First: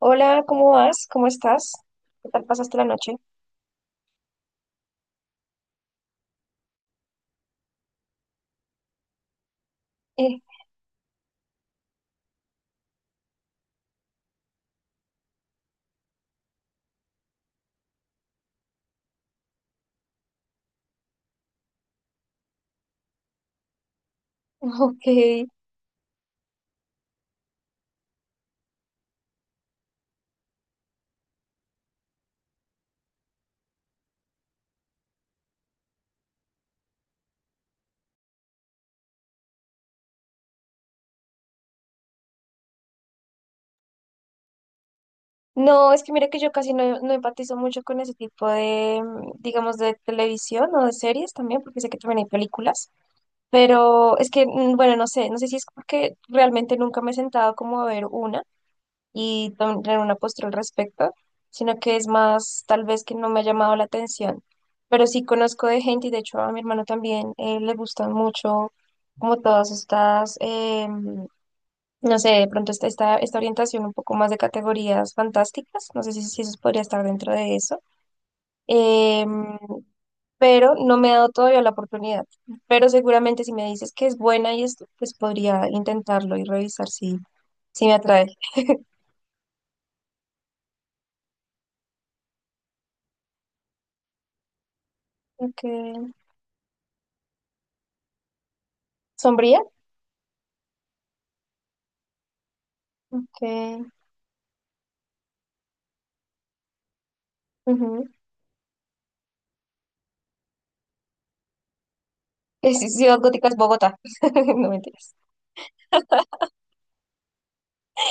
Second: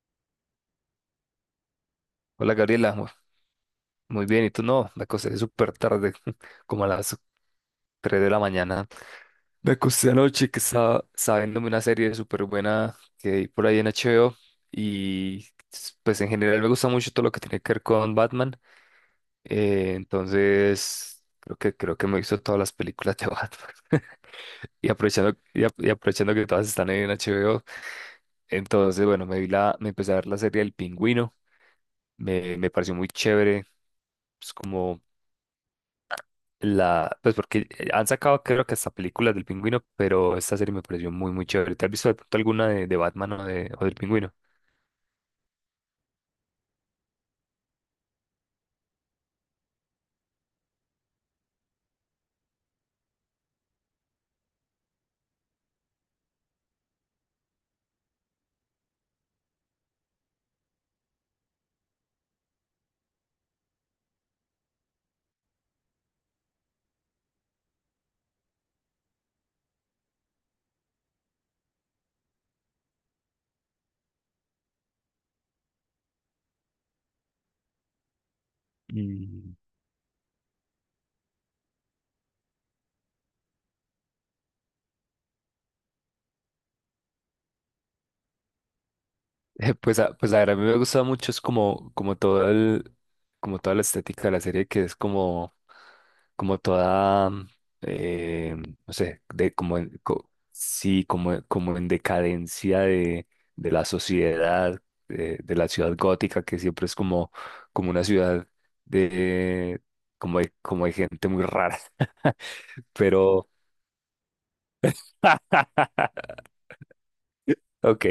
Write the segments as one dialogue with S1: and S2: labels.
S1: Hola, ¿cómo vas? ¿Cómo estás? ¿Qué tal
S2: Hola
S1: pasaste la
S2: Gabriela,
S1: noche?
S2: muy bien, ¿y tú no? Me acosté súper tarde, como a las 3 de la mañana. Me acosté
S1: Eh,
S2: anoche que estaba viéndome una serie súper buena que hay por ahí en HBO y pues en general me gusta mucho todo lo que tiene que ver con Batman. Entonces creo que me he visto todas las películas de Batman y
S1: ok.
S2: aprovechando que todas están en HBO. Entonces, bueno, me empecé a ver la serie El Pingüino, me pareció muy chévere, pues, como La, pues porque han sacado creo que hasta películas del pingüino, pero esta serie me pareció muy chévere. ¿Te has visto de pronto alguna de Batman o del pingüino?
S1: No, es que mira que yo casi no, empatizo mucho con ese tipo de, digamos, de televisión o de series también, porque sé que también hay películas, pero es que, bueno, no sé, no sé si es porque realmente nunca me he sentado como a ver una y tener una postura al respecto, sino que es más tal vez que no me ha llamado la atención, pero sí conozco de gente y de hecho a mi hermano también le gustan mucho como todas estas. No sé, de pronto está esta orientación un poco más de categorías fantásticas, no sé si eso podría estar dentro de eso.
S2: Mm.
S1: Em, pero no me ha dado todavía la oportunidad. Pero seguramente si me dices que es buena y esto, pues podría intentarlo y revisar si me atrae.
S2: Pues a ver, a mí me gusta mucho, es como, como toda la estética de la serie, que es como,
S1: Okay.
S2: como toda, eh, no sé, de
S1: ¿Sombría?
S2: como, en- co- sí, como, como en decadencia de
S1: Okay.
S2: la sociedad, de la ciudad gótica, que siempre es como, como una
S1: Ujú.
S2: ciudad de, como de gente muy rara,
S1: Es Ciudad Gótica,
S2: pero,
S1: es Bogotá, no mentiras.
S2: ok.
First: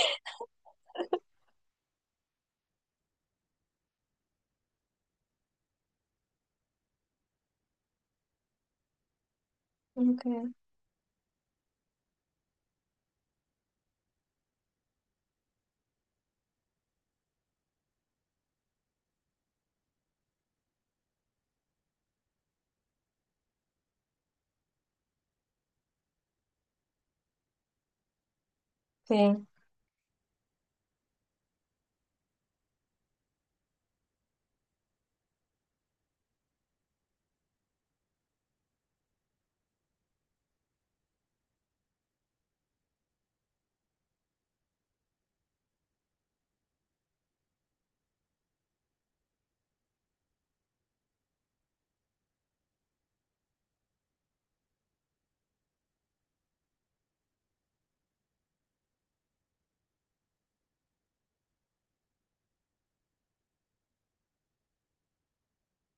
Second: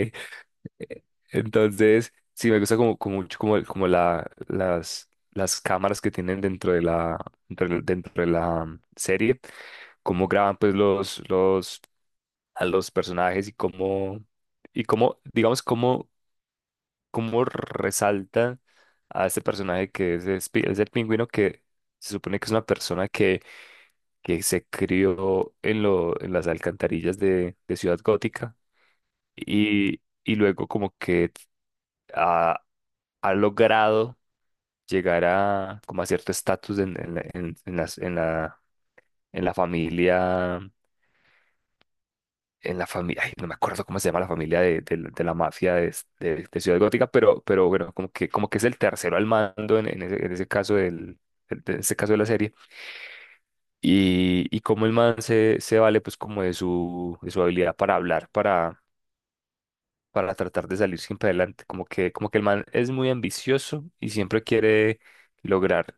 S2: Entonces, sí, me gusta como, como mucho como, las cámaras que tienen dentro de la, dentro de la serie, cómo
S1: Okay.
S2: graban pues los, a los personajes y cómo, digamos, cómo, cómo resalta a este personaje que es el pingüino que se supone que es una persona que se crió en las alcantarillas de Ciudad Gótica
S1: Sí,
S2: y luego como que ha, ha logrado llegar a como a cierto estatus en la, en la familia, en la familia, ay, no me acuerdo cómo se llama la familia de la mafia de, de Ciudad Gótica, pero bueno, como que es el tercero al mando en ese caso del, de ese caso de la serie. Y cómo el man se vale pues como de su habilidad para hablar, para tratar de salir siempre adelante. Como que el man es muy ambicioso y siempre quiere lograr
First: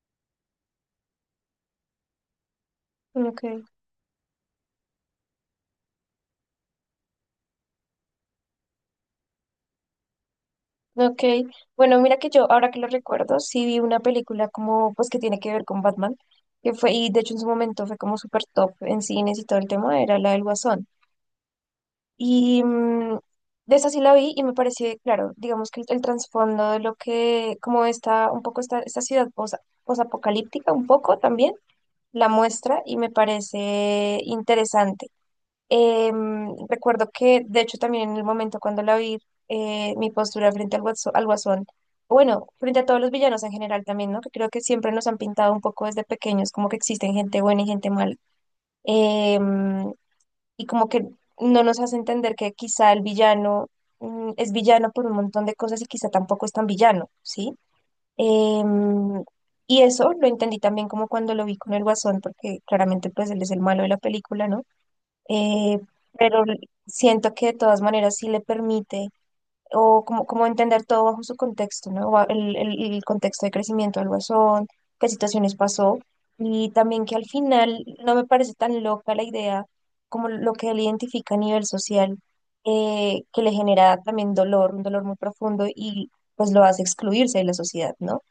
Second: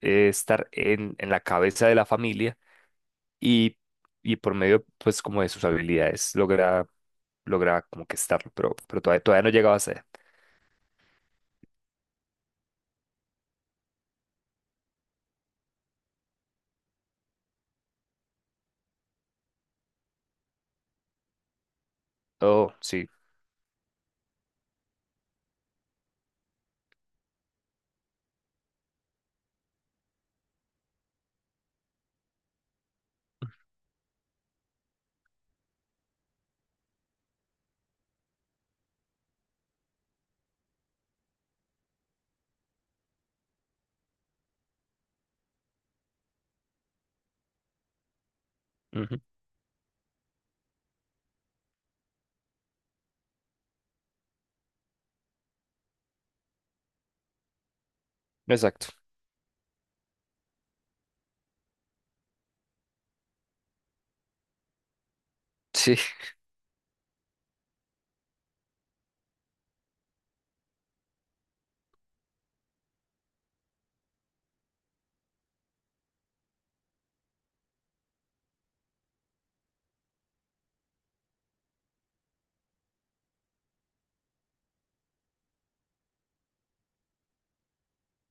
S2: estar en la cabeza de la familia
S1: ok.
S2: y, y por medio, pues, como de sus habilidades, logra como que estarlo, pero todavía, todavía no llegaba a ser.
S1: Ok, bueno, mira que yo, ahora que lo recuerdo, sí vi una película como, pues que tiene que ver con Batman, que fue, y de hecho en su momento fue como súper top en cines y todo el tema, era la del Guasón. Y
S2: Oh, sí.
S1: de esa sí la vi y me pareció, claro, digamos que el trasfondo de lo que, como está un poco esta ciudad posapocalíptica, un poco también, la muestra y me parece interesante. Recuerdo que, de hecho, también en el momento cuando la vi, mi postura frente al al guasón, bueno, frente a todos los villanos en general también, ¿no? Que creo que siempre nos han pintado un poco desde pequeños, como que existen gente buena y gente mala.
S2: Ujú.
S1: Em, y como que no nos hace entender que quizá el villano, es villano por un montón de cosas y quizá tampoco es tan villano, ¿sí?
S2: Exacto.
S1: Em, y eso lo entendí también como cuando lo vi con el guasón, porque claramente pues él es el malo de la película, ¿no? eh,
S2: Sí.
S1: pero siento que de todas maneras sí le permite o como entender todo bajo su contexto, ¿no? El, el contexto de crecimiento del guasón, qué situaciones pasó y también que al final no me parece tan loca la idea como lo que él identifica a nivel social, que le genera también dolor, un dolor muy profundo y pues lo hace excluirse de la sociedad, ¿no?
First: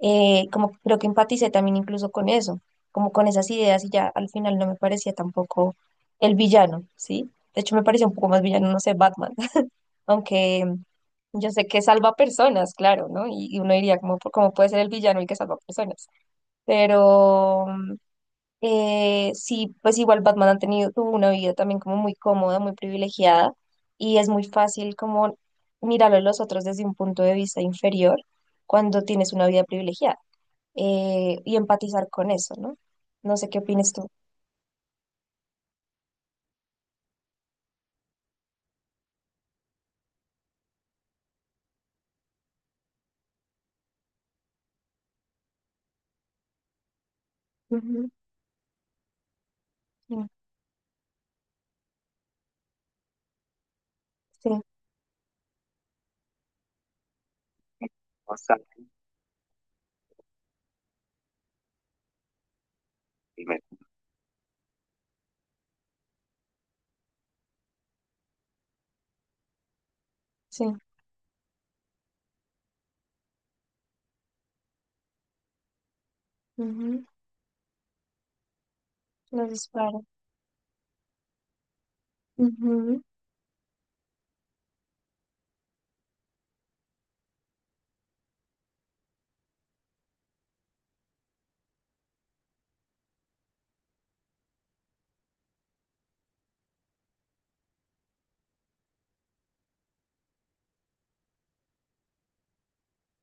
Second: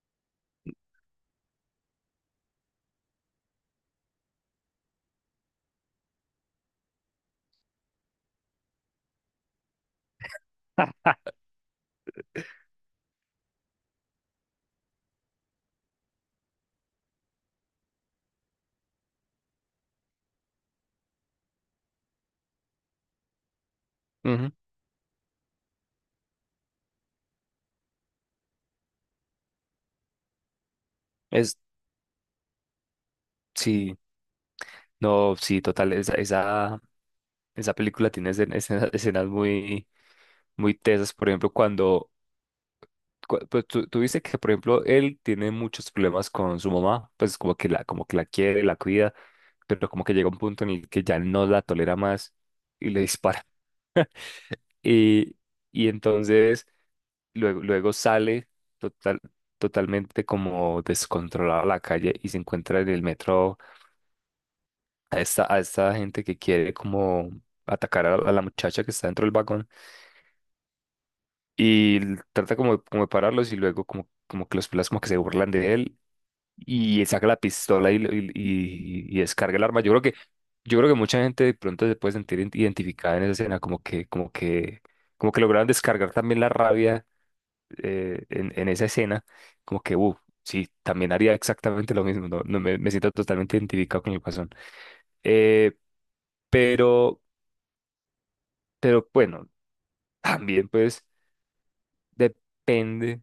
S1: Como que creo que empaticé también incluso con eso, como con esas ideas y ya al final no me parecía tampoco el villano, ¿sí? De hecho me parecía un poco más villano, no sé, Batman, aunque yo sé que salva personas, claro, ¿no? Y uno diría, ¿cómo, cómo puede ser el villano el que salva personas? Pero sí, pues igual Batman ha tuvo una vida también como muy cómoda, muy privilegiada y es muy
S2: Ujú.
S1: fácil como mirarlo a los otros desde un punto de vista inferior cuando tienes una vida privilegiada y
S2: Es,
S1: empatizar con eso, ¿no? No sé qué opinas
S2: sí,
S1: tú.
S2: no, sí, total. Esa película tiene escenas muy tesas. Por ejemplo, cuando pues tú dices que, por ejemplo, él tiene muchos problemas con su mamá, pues como
S1: Ujú,
S2: que la quiere, la cuida, pero como que
S1: ujú,
S2: llega un punto en el que ya no la tolera más y le dispara.
S1: sí,
S2: Y, y entonces luego sale total, totalmente como descontrolado a la calle y se encuentra en el metro a esta gente que quiere como atacar a la muchacha que está dentro del vagón
S1: sí,
S2: y trata como, como de pararlos y luego como, como que los pelas como que se burlan de él
S1: ujú.
S2: y saca la pistola y
S1: Los
S2: descarga el arma.
S1: disparos.
S2: Yo creo que mucha gente de pronto se puede sentir
S1: Ujú,
S2: identificada en esa escena, como que, como que, como que lograron descargar también la rabia en esa escena, como que, sí, también haría exactamente lo mismo, no me, me siento totalmente identificado con el Guasón. Eh, pero, pero bueno, también pues depende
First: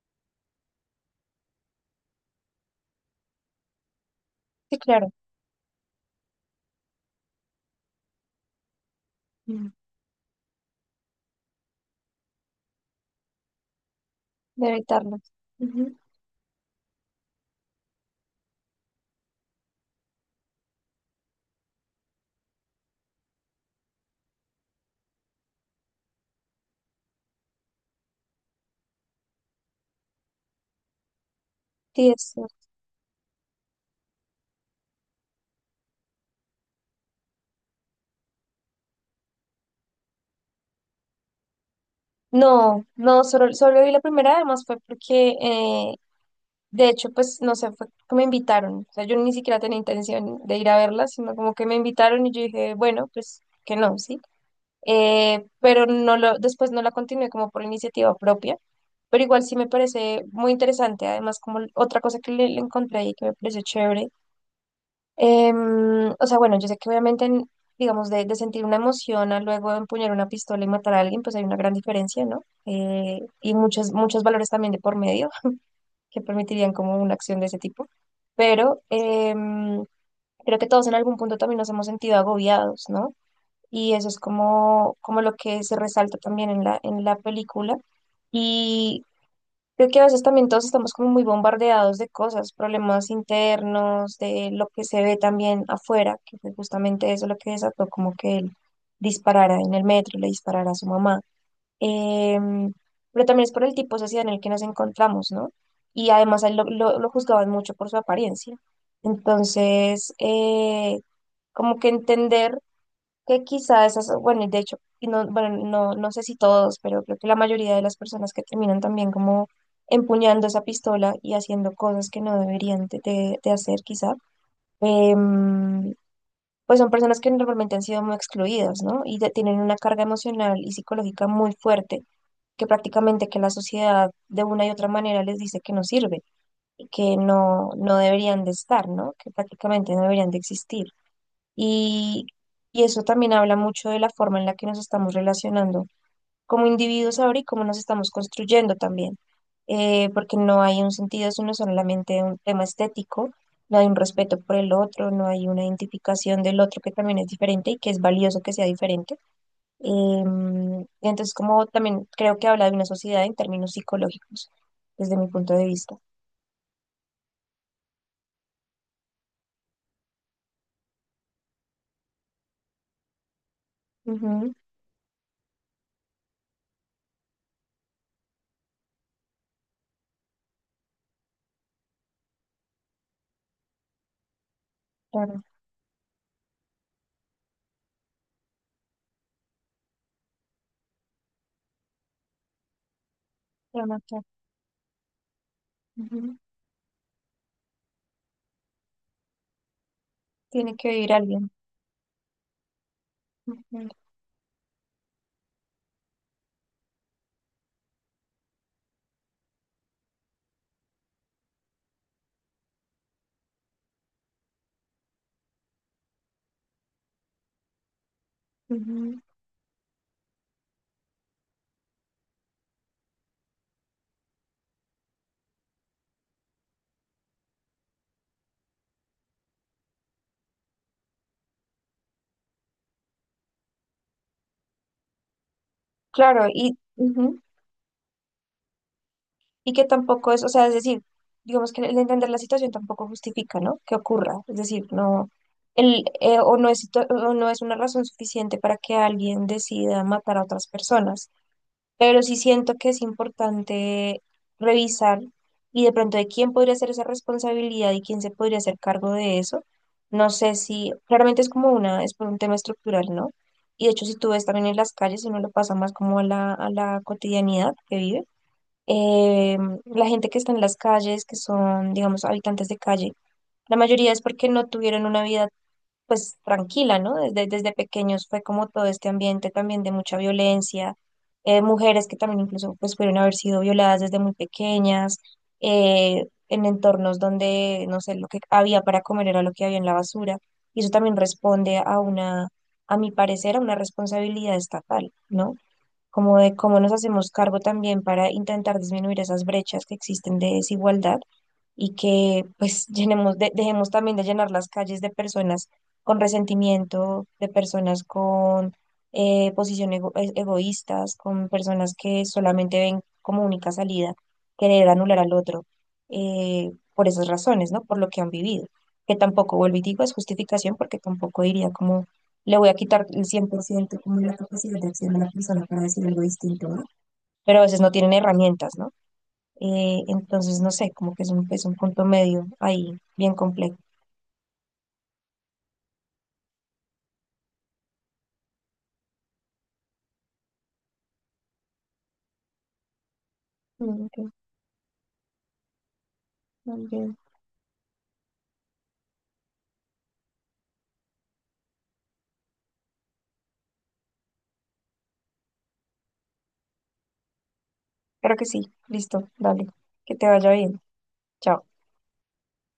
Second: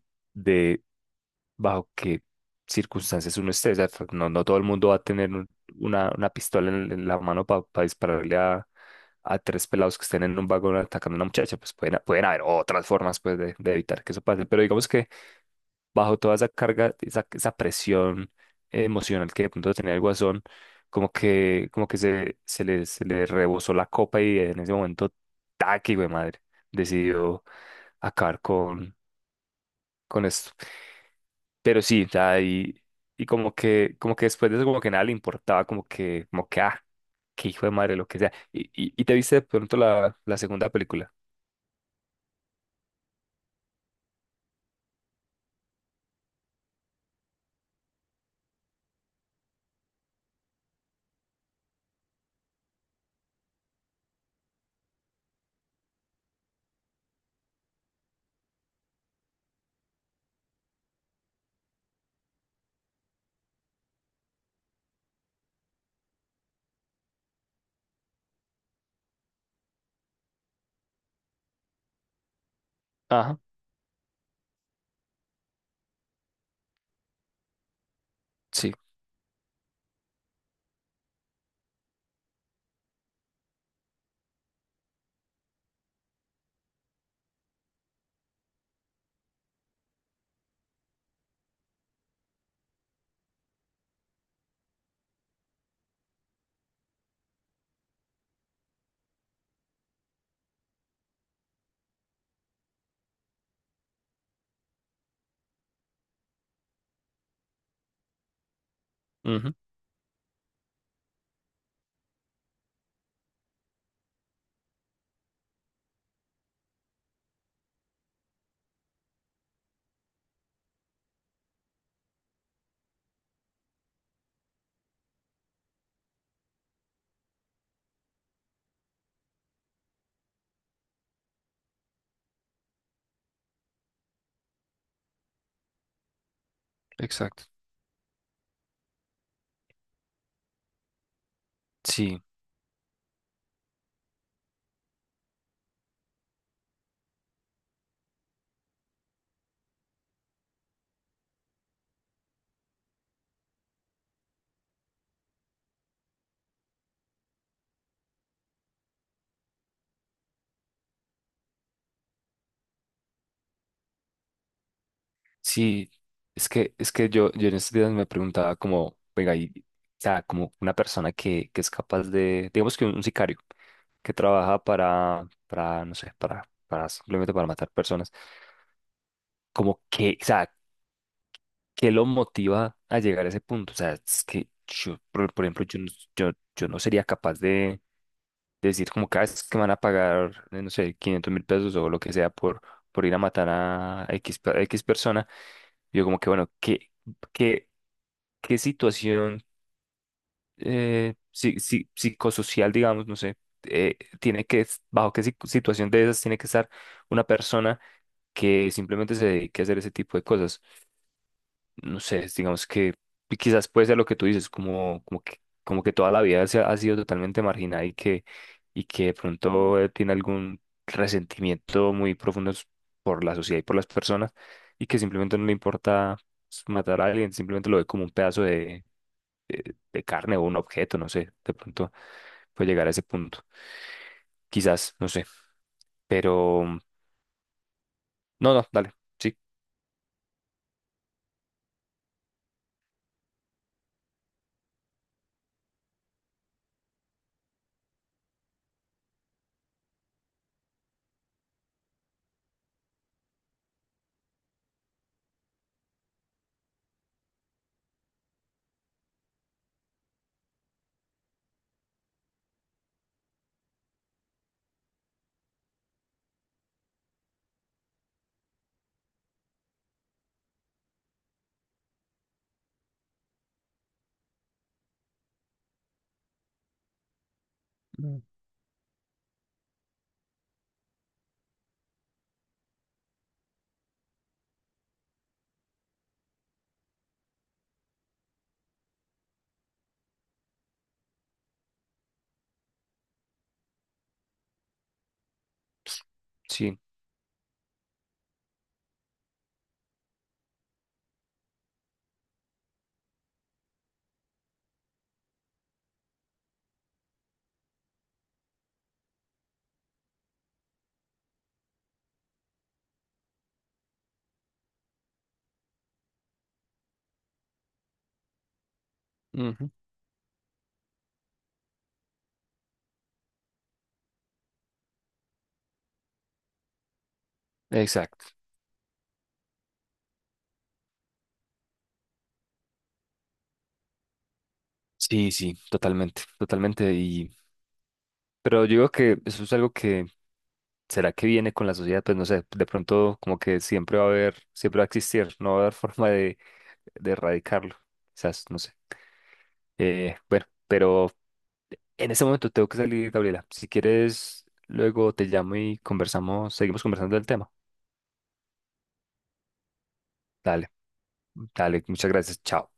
S2: bajo qué circunstancias uno esté. O sea, no, no todo el
S1: sí,
S2: mundo va a
S1: claro,
S2: tener una pistola en la mano para dispararle a tres
S1: ujú,
S2: pelados que estén en un vagón atacando a una muchacha. Pues pueden haber otras formas pues, de evitar que eso pase. Pero
S1: de
S2: digamos que
S1: evitarlos. Ujú,
S2: bajo toda esa carga, esa presión emocional que de pronto tenía el Guasón, como que se le rebosó la copa y en ese momento, taqui, güey, madre, decidió acabar con esto. Pero sí, o
S1: sí,
S2: sea,
S1: eso.
S2: y como que después de eso, como que nada le importaba, como que, ah, qué hijo de madre, lo que sea. Y te viste de pronto la, la segunda película.
S1: No, solo, solo vi la primera, además fue porque, de hecho, pues, no sé, fue que me invitaron. O sea, yo ni siquiera tenía intención de ir a verla, sino como que me invitaron y yo dije, bueno, pues, que no, ¿sí? Pero no lo, después no la continué como por iniciativa propia, pero igual sí me parece muy interesante, además como otra cosa que le encontré ahí que me pareció chévere, o sea, bueno, yo sé que obviamente, digamos, de sentir una emoción a luego empuñar una pistola y matar a alguien, pues hay una gran diferencia, ¿no?
S2: Ajá,
S1: Y muchos valores también de por medio que permitirían como una acción de ese tipo,
S2: sí,
S1: pero creo que todos en algún punto también nos hemos sentido agobiados, ¿no? Y eso es como, como lo que se resalta también en en la película. Y creo que a veces también todos estamos como muy bombardeados de cosas, problemas internos, de lo que se ve también afuera, que fue justamente eso lo que desató como que él disparara en el metro, le disparara a su mamá. Em, pero también es por el tipo de sociedad en el que nos encontramos, ¿no? Y además a él lo juzgaban mucho por su apariencia.
S2: ujú,
S1: Entonces, como que entender que quizá esas, bueno, y de hecho, y no, bueno, no, no sé si todos, pero creo que la mayoría de las personas que terminan también como empuñando esa pistola y haciendo cosas que no deberían de hacer quizá, em, pues son personas que normalmente han sido muy excluidas, ¿no? Y tienen una carga emocional y psicológica muy fuerte, que prácticamente que la sociedad de una y otra manera les dice que no sirve y que
S2: exacto.
S1: no, no deberían de estar, ¿no? Que prácticamente no deberían de existir.
S2: Sí,
S1: Y, y eso también habla mucho de la forma en la que nos estamos relacionando como individuos ahora y cómo nos estamos construyendo también. Porque no hay un sentido, es uno solamente un tema estético, no hay un respeto por el otro, no hay una identificación del otro que también es diferente y que es valioso que sea diferente. Y entonces, como también creo que habla de una sociedad en términos psicológicos, desde mi punto de
S2: sí,
S1: vista.
S2: es que yo en estos días me preguntaba como, venga, y, o sea, como una persona que es capaz de, digamos que un sicario, que
S1: Ujú,
S2: trabaja para, no sé, para simplemente para matar personas, como que, o sea, ¿qué lo motiva a llegar a ese punto? O sea, es que yo,
S1: claro,
S2: por ejemplo, yo, yo no sería capaz de decir como cada vez que me van a pagar, no sé, 500 mil pesos o lo que sea por ir a matar
S1: claro,
S2: a
S1: claro.
S2: X, a X persona. Yo como que,
S1: Ujú,
S2: bueno, qué, ¿qué situación
S1: tiene que vivir alguien.
S2: psicosocial, digamos, no sé,
S1: Ujú,
S2: bajo qué situación de esas tiene que estar una persona que simplemente se dedique a hacer ese tipo de cosas? No sé, digamos que quizás puede ser lo que tú dices, como, como que toda la vida ha sido totalmente marginada y que de
S1: ujú.
S2: pronto tiene algún resentimiento muy profundo por la sociedad y por las personas y que simplemente no le importa matar a alguien, simplemente lo ve como un pedazo de carne o un objeto, no sé, de pronto puede llegar a ese punto, quizás, no sé,
S1: Claro,
S2: pero
S1: y,
S2: mm,
S1: ujú,
S2: no, no, dale, sí.
S1: y que tampoco es, o sea, es decir, digamos que el entender la situación tampoco justifica, ¿no? Que ocurra, es decir, no, el, o no es, o no es una razón suficiente para que alguien decida matar a otras personas, pero sí siento que es importante revisar y de pronto de quién podría ser esa responsabilidad y quién se podría hacer cargo de eso. No sé si, claramente es como una, es por un tema estructural, ¿no? Y de hecho, si tú ves también en las calles, uno lo pasa más como a a la cotidianidad que vive eh, la gente que está en las calles, que son, digamos, habitantes de calle, la mayoría es porque no tuvieron una vida, pues, tranquila, ¿no? Desde, desde
S2: Mm.
S1: pequeños fue como todo este ambiente también de mucha violencia, mujeres que también incluso, pues, pudieron haber sido violadas desde muy pequeñas, en entornos donde, no sé, lo que había para comer era lo que había en la basura, y eso también responde a una, a mi parecer, a una responsabilidad estatal, ¿no? Como de
S2: Sí,
S1: cómo nos hacemos cargo también para intentar disminuir esas brechas que existen de desigualdad y que pues llenemos dejemos también de llenar las calles de personas con resentimiento, de personas con posiciones egoístas, con personas que solamente ven como única salida querer anular al otro por esas razones, ¿no? Por lo que han vivido, que tampoco,
S2: ujú.
S1: vuelvo y digo, es justificación porque tampoco diría como le voy a quitar el 100% como la capacidad de acción de la persona para decir algo distinto, ¿no? Pero a veces no tienen
S2: Exacto,
S1: herramientas, ¿no? Entonces, no sé, como que es un punto medio ahí, bien complejo.
S2: sí, sí, totalmente, totalmente. Pero yo digo que eso es algo que, ¿será que viene con la sociedad? Pues no sé, de pronto como que siempre
S1: Mm,
S2: va a
S1: ok,
S2: haber, siempre va a existir, no va a haber forma
S1: muy
S2: de
S1: bien.
S2: erradicarlo, quizás, no sé. Bueno, pero en ese momento tengo que salir, Gabriela. Si quieres, luego te llamo y conversamos, seguimos conversando del tema.
S1: Creo que sí, listo, dale, que te vaya
S2: Dale,
S1: bien, chao.
S2: dale, muchas gracias, chao.